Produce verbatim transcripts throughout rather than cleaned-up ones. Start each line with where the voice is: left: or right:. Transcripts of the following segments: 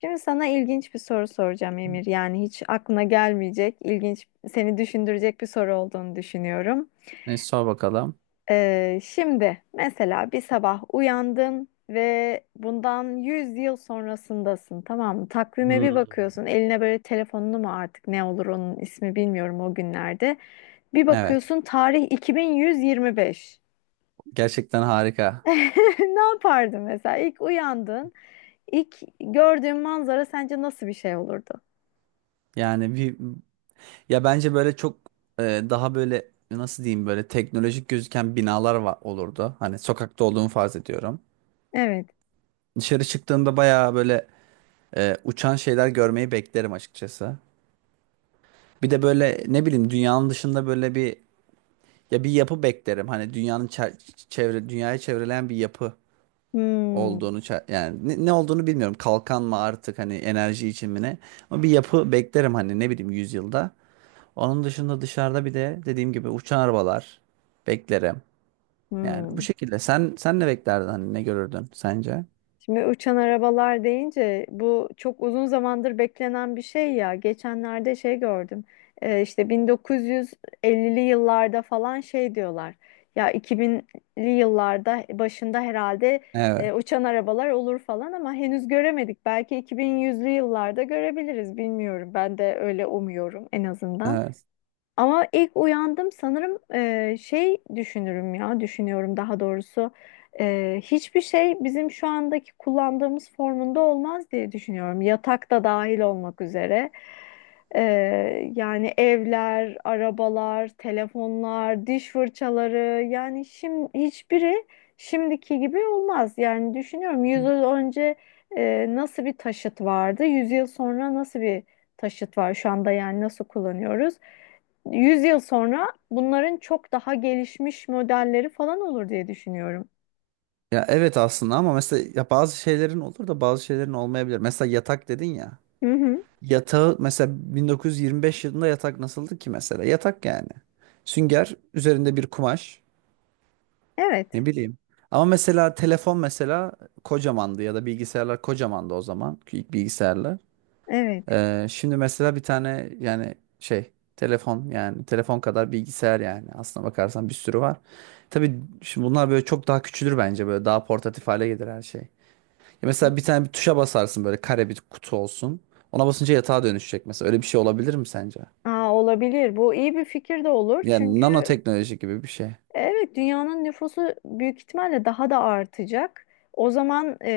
left: Şimdi sana ilginç bir soru soracağım Emir. Yani hiç aklına gelmeyecek, ilginç, seni düşündürecek bir soru olduğunu düşünüyorum.
right: E, sor bakalım.
left: Ee, şimdi mesela bir sabah uyandın ve bundan yüz yıl sonrasındasın, tamam mı? Takvime bir bakıyorsun, eline böyle telefonunu mu artık ne olur onun ismi bilmiyorum o günlerde. Bir
right: Evet.
left: bakıyorsun tarih iki bin yüz yirmi beş.
right: Gerçekten harika.
left: Ne yapardın mesela? İlk uyandın, ilk gördüğün manzara sence nasıl bir şey olurdu?
right: Yani bir ya bence böyle çok e, daha böyle nasıl diyeyim böyle teknolojik gözüken binalar var olurdu. Hani sokakta olduğumu farz ediyorum.
left: Evet.
right: Dışarı çıktığımda bayağı böyle e, uçan şeyler görmeyi beklerim açıkçası. Bir de böyle ne bileyim dünyanın dışında böyle bir ya bir yapı beklerim. Hani dünyanın çer- çevre dünyayı çevreleyen bir yapı.
left: Hmm,
right: olduğunu ça- yani ne, ne olduğunu bilmiyorum. Kalkan mı artık hani enerji için mi ne? Ama bir yapı beklerim hani ne bileyim yüzyılda. Onun dışında dışarıda bir de dediğim gibi uçan arabalar beklerim. Yani bu
left: hmm.
right: şekilde. Sen sen ne beklerdin hani ne görürdün sence?
left: Şimdi uçan arabalar deyince bu çok uzun zamandır beklenen bir şey ya. Geçenlerde şey gördüm. Ee, işte bin dokuz yüz ellili yıllarda falan şey diyorlar. Ya iki binli yıllarda başında herhalde e,
right: Evet.
left: uçan arabalar olur falan ama henüz göremedik. Belki iki bin yüzlü yıllarda görebiliriz bilmiyorum. Ben de öyle umuyorum en azından.
right: Evet.
left: Ama ilk uyandım sanırım e, şey düşünürüm ya düşünüyorum daha doğrusu. E, hiçbir şey bizim şu andaki kullandığımız formunda olmaz diye düşünüyorum yatak da dahil olmak üzere. E, Yani evler, arabalar, telefonlar, diş fırçaları yani şimdi hiçbiri şimdiki gibi olmaz yani düşünüyorum yüz yıl önce e, nasıl bir taşıt vardı yüz yıl sonra nasıl bir taşıt var şu anda yani nasıl kullanıyoruz? yüz yıl sonra bunların çok daha gelişmiş modelleri falan olur diye düşünüyorum.
right: Ya evet aslında ama mesela ya bazı şeylerin olur da bazı şeylerin olmayabilir. Mesela yatak dedin ya.
left: Hı hı.
right: Yatağı mesela bin dokuz yüz yirmi beş yılında yatak nasıldı ki mesela? Yatak yani. Sünger üzerinde bir kumaş.
left: Evet,
right: Ne bileyim. Ama mesela telefon mesela kocamandı ya da bilgisayarlar kocamandı o zaman. İlk bilgisayarlar.
left: evet.
right: Ee, şimdi mesela bir tane yani şey telefon yani telefon kadar bilgisayar yani aslına bakarsan bir sürü var. Tabii şimdi bunlar böyle çok daha küçülür bence böyle daha portatif hale gelir her şey. Ya mesela bir tane bir tuşa basarsın böyle kare bir kutu olsun. Ona basınca yatağa dönüşecek mesela. Öyle bir şey olabilir mi sence?
left: Aa, olabilir. Bu iyi bir fikir de olur.
right: Yani
left: Çünkü
right: nanoteknoloji gibi bir şey.
left: evet, dünyanın nüfusu büyük ihtimalle daha da artacak. O zaman e,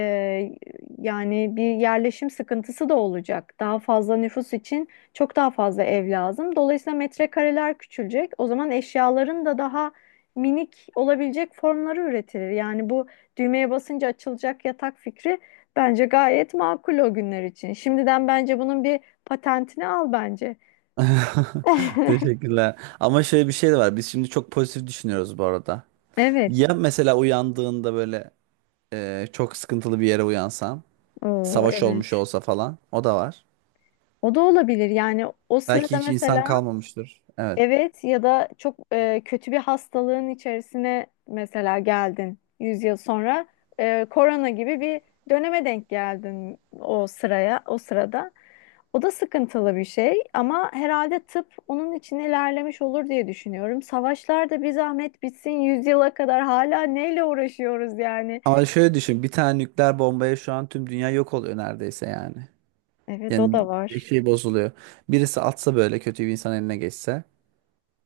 left: yani bir yerleşim sıkıntısı da olacak. Daha fazla nüfus için çok daha fazla ev lazım. Dolayısıyla metrekareler küçülecek. O zaman eşyaların da daha minik olabilecek formları üretilir. Yani bu düğmeye basınca açılacak yatak fikri bence gayet makul o günler için. Şimdiden bence bunun bir patentini al bence.
right: Teşekkürler. Ama şöyle bir şey de var. Biz şimdi çok pozitif düşünüyoruz bu arada.
left: Evet.
right: Ya mesela uyandığında böyle e, çok sıkıntılı bir yere uyansan,
left: Oo,
right: savaş olmuş
left: evet.
right: olsa falan, o da var.
left: O da olabilir yani o
right: Belki
left: sırada
right: hiç insan
left: mesela
right: kalmamıştır. Evet.
left: evet ya da çok e, kötü bir hastalığın içerisine mesela geldin yüz yıl sonra e, korona gibi bir döneme denk geldin o sıraya o sırada. O da sıkıntılı bir şey ama herhalde tıp onun için ilerlemiş olur diye düşünüyorum. Savaşlar da bir zahmet bitsin yüz yıla kadar hala neyle uğraşıyoruz yani.
right: Ama şöyle düşün, bir tane nükleer bombaya şu an tüm dünya yok oluyor neredeyse yani.
left: Evet, o
right: Yani
left: da
right: bir
left: var.
right: şey bozuluyor. Birisi atsa böyle kötü bir insan eline geçse,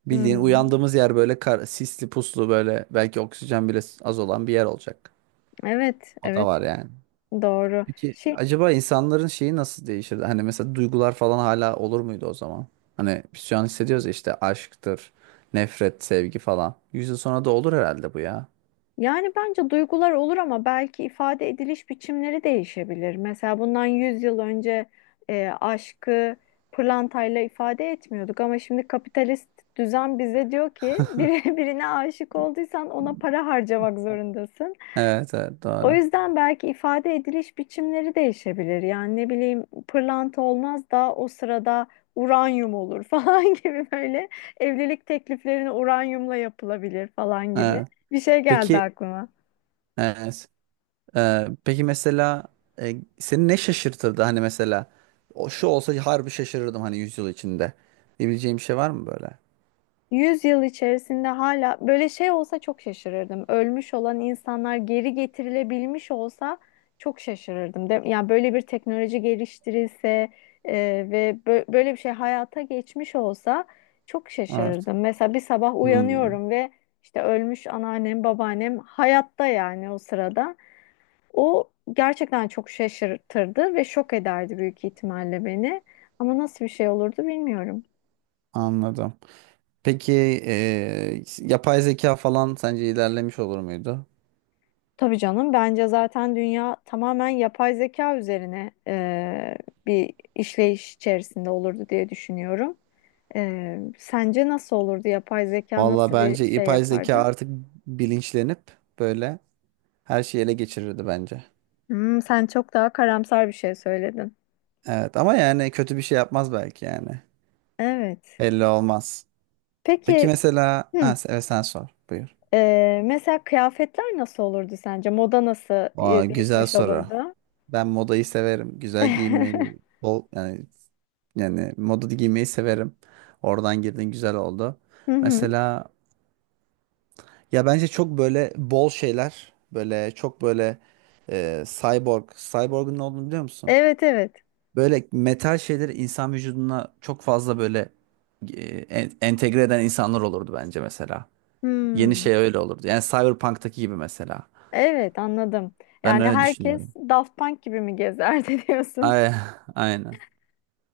right: bildiğin
left: Hmm.
right: uyandığımız yer böyle kar, sisli puslu böyle belki oksijen bile az olan bir yer olacak.
left: Evet,
right: O da
left: evet,
right: var yani.
left: doğru.
right: Peki
left: Şey
right: acaba insanların şeyi nasıl değişirdi? Hani mesela duygular falan hala olur muydu o zaman? Hani biz şu an hissediyoruz ya işte aşktır, nefret, sevgi falan. Yüz yıl sonra da olur herhalde bu ya.
left: Yani bence duygular olur ama belki ifade ediliş biçimleri değişebilir. Mesela bundan yüz yıl önce e, aşkı pırlantayla ifade etmiyorduk ama şimdi kapitalist düzen bize diyor ki biri, birine aşık olduysan ona para harcamak zorundasın.
right: Evet, evet
left: O
right: doğru.
left: yüzden belki ifade ediliş biçimleri değişebilir. Yani ne bileyim pırlanta olmaz da o sırada uranyum olur falan gibi böyle evlilik tekliflerini uranyumla yapılabilir falan gibi
right: Evet.
left: bir şey geldi
right: Peki
left: aklıma.
right: evet. Ee, peki mesela e, seni ne şaşırtırdı? Hani mesela o şu olsa harbi şaşırırdım hani yüz yıl içinde. Diyebileceğim bir şey var mı böyle?
left: Yüz yıl içerisinde hala böyle şey olsa çok şaşırırdım. Ölmüş olan insanlar geri getirilebilmiş olsa çok şaşırırdım. De, yani böyle bir teknoloji geliştirilse e, ve bö- böyle bir şey hayata geçmiş olsa çok
right: Evet.
left: şaşırırdım. Mesela bir sabah
right: Hmm,
left: uyanıyorum ve işte ölmüş anneannem, babaannem hayatta yani o sırada. O gerçekten çok şaşırtırdı ve şok ederdi büyük ihtimalle beni. Ama nasıl bir şey olurdu bilmiyorum.
right: anladım. Peki e, yapay zeka falan sence ilerlemiş olur muydu?
left: Tabii canım, bence zaten dünya tamamen yapay zeka üzerine e, bir işleyiş içerisinde olurdu diye düşünüyorum. E, sence nasıl olurdu? Yapay zeka
right: Valla
left: nasıl bir
right: bence
left: şey
right: yapay zeka
left: yapardı?
right: artık bilinçlenip böyle her şeyi ele geçirirdi bence.
left: Hmm, sen çok daha karamsar bir şey söyledin.
right: Evet ama yani kötü bir şey yapmaz belki yani.
left: Evet.
right: Belli olmaz. Peki
left: Peki
right: mesela
left: hı,
right: ha, se- evet sen sor buyur.
left: e, mesela kıyafetler nasıl olurdu sence? Moda nasıl e,
right: Aa, güzel
left: değişmiş
right: soru.
left: olurdu?
right: Ben modayı severim. Güzel giyinmeyi bol yani yani moda giymeyi severim. Oradan girdin güzel oldu.
left: Hı hı.
right: Mesela ya bence çok böyle bol şeyler böyle çok böyle e, cyborg. Cyborg'un ne olduğunu biliyor musun?
left: Evet, evet.
right: Böyle metal şeyleri insan vücuduna çok fazla böyle e, en- entegre eden insanlar olurdu bence mesela. Yeni şey
left: Hmm.
right: öyle olurdu. Yani Cyberpunk'taki gibi mesela.
left: Evet, anladım.
right: Ben
left: Yani
right: öyle düşünüyorum.
left: herkes Daft Punk gibi mi gezerdi diyorsun?
right: Ay, aynen.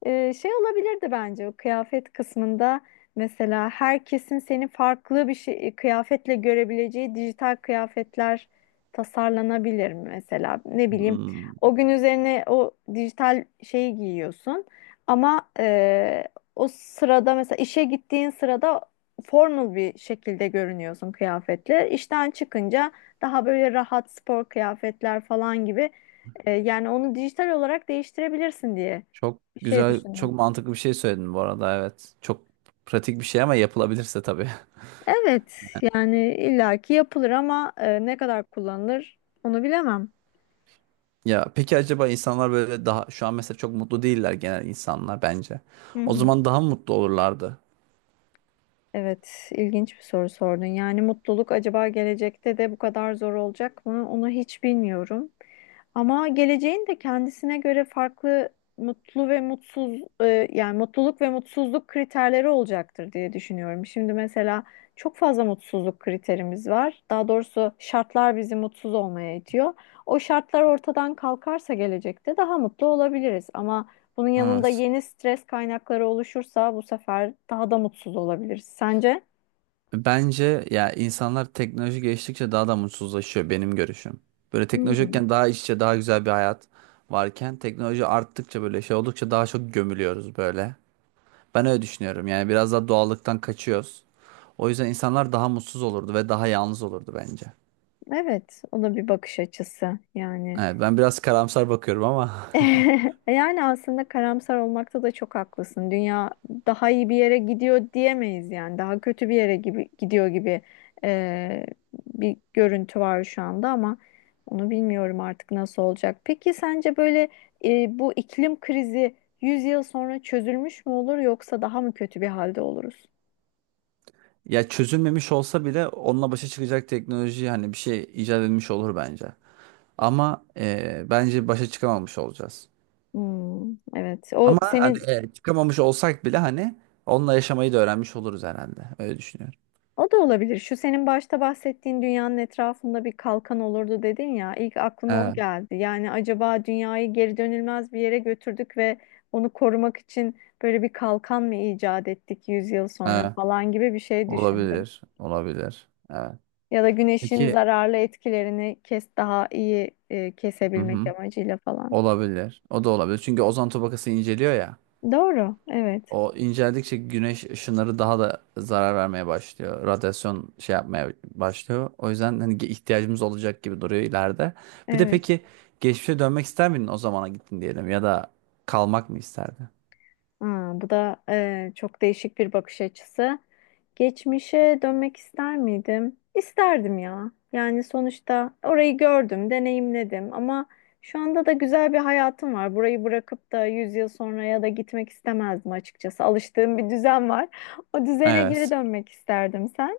left: Ee, şey olabilirdi bence o kıyafet kısmında mesela herkesin seni farklı bir şey, kıyafetle görebileceği dijital kıyafetler tasarlanabilir mi mesela ne bileyim
right: Hmm.
left: o gün üzerine o dijital şeyi giyiyorsun ama e, o sırada mesela işe gittiğin sırada formal bir şekilde görünüyorsun kıyafetle işten çıkınca daha böyle rahat spor kıyafetler falan gibi, e, yani onu dijital olarak değiştirebilirsin diye
right: Çok
left: bir şey
right: güzel, çok
left: düşündüm.
right: mantıklı bir şey söyledin bu arada evet. Çok pratik bir şey ama yapılabilirse tabii.
left: Evet, yani illaki yapılır ama e, ne kadar kullanılır onu bilemem.
right: Ya peki acaba insanlar böyle daha şu an mesela çok mutlu değiller genel insanlar bence.
left: Hı
right: O
left: hı.
right: zaman daha mı mutlu olurlardı?
left: Evet, ilginç bir soru sordun. Yani mutluluk acaba gelecekte de bu kadar zor olacak mı? Onu hiç bilmiyorum. Ama geleceğin de kendisine göre farklı mutlu ve mutsuz, e, yani mutluluk ve mutsuzluk kriterleri olacaktır diye düşünüyorum. Şimdi mesela çok fazla mutsuzluk kriterimiz var. Daha doğrusu şartlar bizi mutsuz olmaya itiyor. O şartlar ortadan kalkarsa gelecekte daha mutlu olabiliriz. Ama bunun yanında
right: Evet.
left: yeni stres kaynakları oluşursa bu sefer daha da mutsuz olabiliriz. Sence?
right: Bence ya insanlar teknoloji geliştikçe daha da mutsuzlaşıyor benim görüşüm. Böyle teknoloji
left: Hmm,
right: yokken daha iç içe daha güzel bir hayat varken teknoloji arttıkça böyle şey oldukça daha çok gömülüyoruz böyle. Ben öyle düşünüyorum yani biraz daha doğallıktan kaçıyoruz. O yüzden insanlar daha mutsuz olurdu ve daha yalnız olurdu bence.
left: evet. O da bir bakış açısı yani.
right: Evet, ben biraz karamsar bakıyorum ama.
left: Yani aslında karamsar olmakta da çok haklısın. Dünya daha iyi bir yere gidiyor diyemeyiz yani. Daha kötü bir yere gibi gidiyor gibi eee, bir görüntü var şu anda ama onu bilmiyorum artık nasıl olacak. Peki sence böyle eee, bu iklim krizi yüz yıl sonra çözülmüş mü olur yoksa daha mı kötü bir halde oluruz?
right: Ya çözülmemiş olsa bile onunla başa çıkacak teknoloji hani bir şey icat edilmiş olur bence. Ama eee, bence başa çıkamamış olacağız.
left: Hmm, evet. O
right: Ama hani
left: senin
right: e, çıkamamış olsak bile hani onunla yaşamayı da öğrenmiş oluruz herhalde. Öyle düşünüyorum.
left: o da olabilir. Şu senin başta bahsettiğin dünyanın etrafında bir kalkan olurdu dedin ya. İlk aklıma o
right: Evet,
left: geldi. Yani acaba dünyayı geri dönülmez bir yere götürdük ve onu korumak için böyle bir kalkan mı icat ettik yüz yıl sonra
right: evet.
left: falan gibi bir şey düşündüm.
right: Olabilir, olabilir. Evet.
left: Ya da güneşin
right: Peki,
left: zararlı etkilerini kes daha iyi e,
right: hı
left: kesebilmek
right: hı.
left: amacıyla falan.
right: Olabilir. O da olabilir. Çünkü ozon tabakası inceliyor ya.
left: Doğru. Evet.
right: O inceldikçe güneş ışınları daha da zarar vermeye başlıyor. Radyasyon şey yapmaya başlıyor. O yüzden hani ge- ihtiyacımız olacak gibi duruyor ileride. Bir de
left: Evet.
right: peki geçmişe dönmek ister miydin o zamana gittin diyelim ya da kalmak mı isterdin?
left: Aa, bu da e, çok değişik bir bakış açısı. Geçmişe dönmek ister miydim? İsterdim ya. Yani sonuçta orayı gördüm, deneyimledim ama şu anda da güzel bir hayatım var. Burayı bırakıp da yüz yıl sonraya da gitmek istemezdim açıkçası. Alıştığım bir düzen var. O düzene geri
right: Evet.
left: dönmek isterdim sen.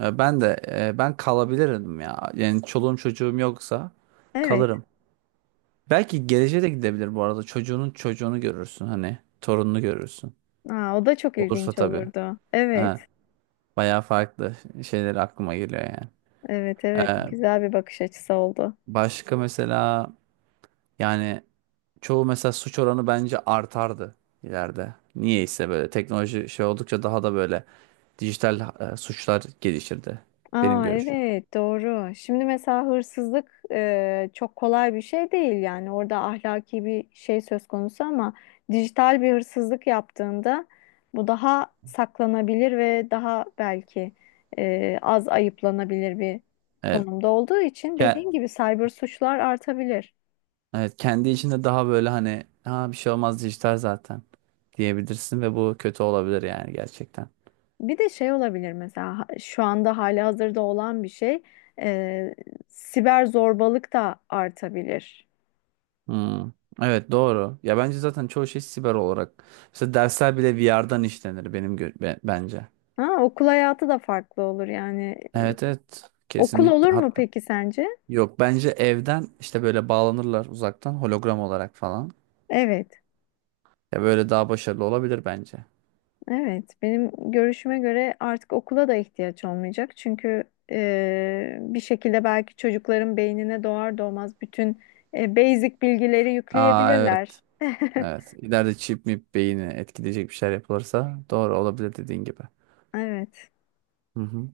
right: E, Ben de e, ben kalabilirim ya. Yani çoluğum çocuğum yoksa
left: Evet.
right: kalırım. Belki geleceğe de gidebilir bu arada. Çocuğunun çocuğunu görürsün hani. Torununu görürsün.
left: Aa, o da çok
right: Olursa
left: ilginç
right: tabii.
left: olurdu. Evet.
right: Ha, bayağı farklı şeyler aklıma geliyor yani.
left: Evet, evet.
right: E,
left: Güzel bir bakış açısı oldu.
right: Başka mesela yani çoğu mesela suç oranı bence artardı ileride. Niyeyse böyle teknoloji şey oldukça daha da böyle dijital e, suçlar gelişirdi. Benim
left: Aa,
right: görüşüm.
left: evet, doğru. Şimdi mesela hırsızlık e, çok kolay bir şey değil yani orada ahlaki bir şey söz konusu ama dijital bir hırsızlık yaptığında bu daha saklanabilir ve daha belki e, az ayıplanabilir bir
right: Evet.
left: konumda olduğu için
right: Ke-
left: dediğin gibi cyber suçlar artabilir.
right: Evet, kendi içinde daha böyle hani ha bir şey olmaz dijital zaten diyebilirsin ve bu kötü olabilir yani gerçekten.
left: Bir de şey olabilir mesela ha- şu anda hali hazırda olan bir şey, e, siber zorbalık da artabilir.
right: Hmm. Evet, doğru. Ya bence zaten çoğu şey siber olarak. Mesela dersler bile V R'den işlenir benim gö- be- bence.
left: Ha, okul hayatı da farklı olur yani.
right: Evet, evet,
left: Okul
right: kesinlikle.
left: olur mu
right: Hatta
left: peki sence?
right: yok bence evden işte böyle bağlanırlar uzaktan hologram olarak falan.
left: Evet,
right: Ya böyle daha başarılı olabilir bence.
left: evet. Benim görüşüme göre artık okula da ihtiyaç olmayacak. Çünkü e, bir şekilde belki çocukların beynine doğar doğmaz bütün e, basic bilgileri
right: Aa, evet.
left: yükleyebilirler.
right: Evet. İleride çip mi beyni etkileyecek bir şeyler yapılırsa doğru olabilir dediğin gibi.
left: Evet.
right: Hı hı.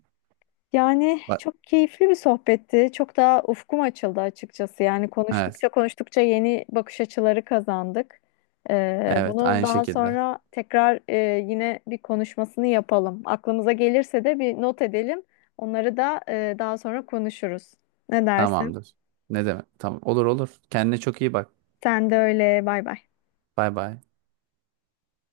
left: Yani
right: Bak,
left: çok keyifli bir sohbetti. Çok daha ufkum açıldı açıkçası. Yani
right: evet.
left: konuştukça konuştukça yeni bakış açıları kazandık. Ee,
right: Evet,
left: bunu
right: aynı
left: daha
right: şekilde.
left: sonra tekrar e, yine bir konuşmasını yapalım. Aklımıza gelirse de bir not edelim. Onları da e, daha sonra konuşuruz. Ne dersin?
right: Tamamdır. Ne demek? Tamam. Olur, olur. Kendine çok iyi bak.
left: Sen de öyle. Bay bay.
right: Bay bay.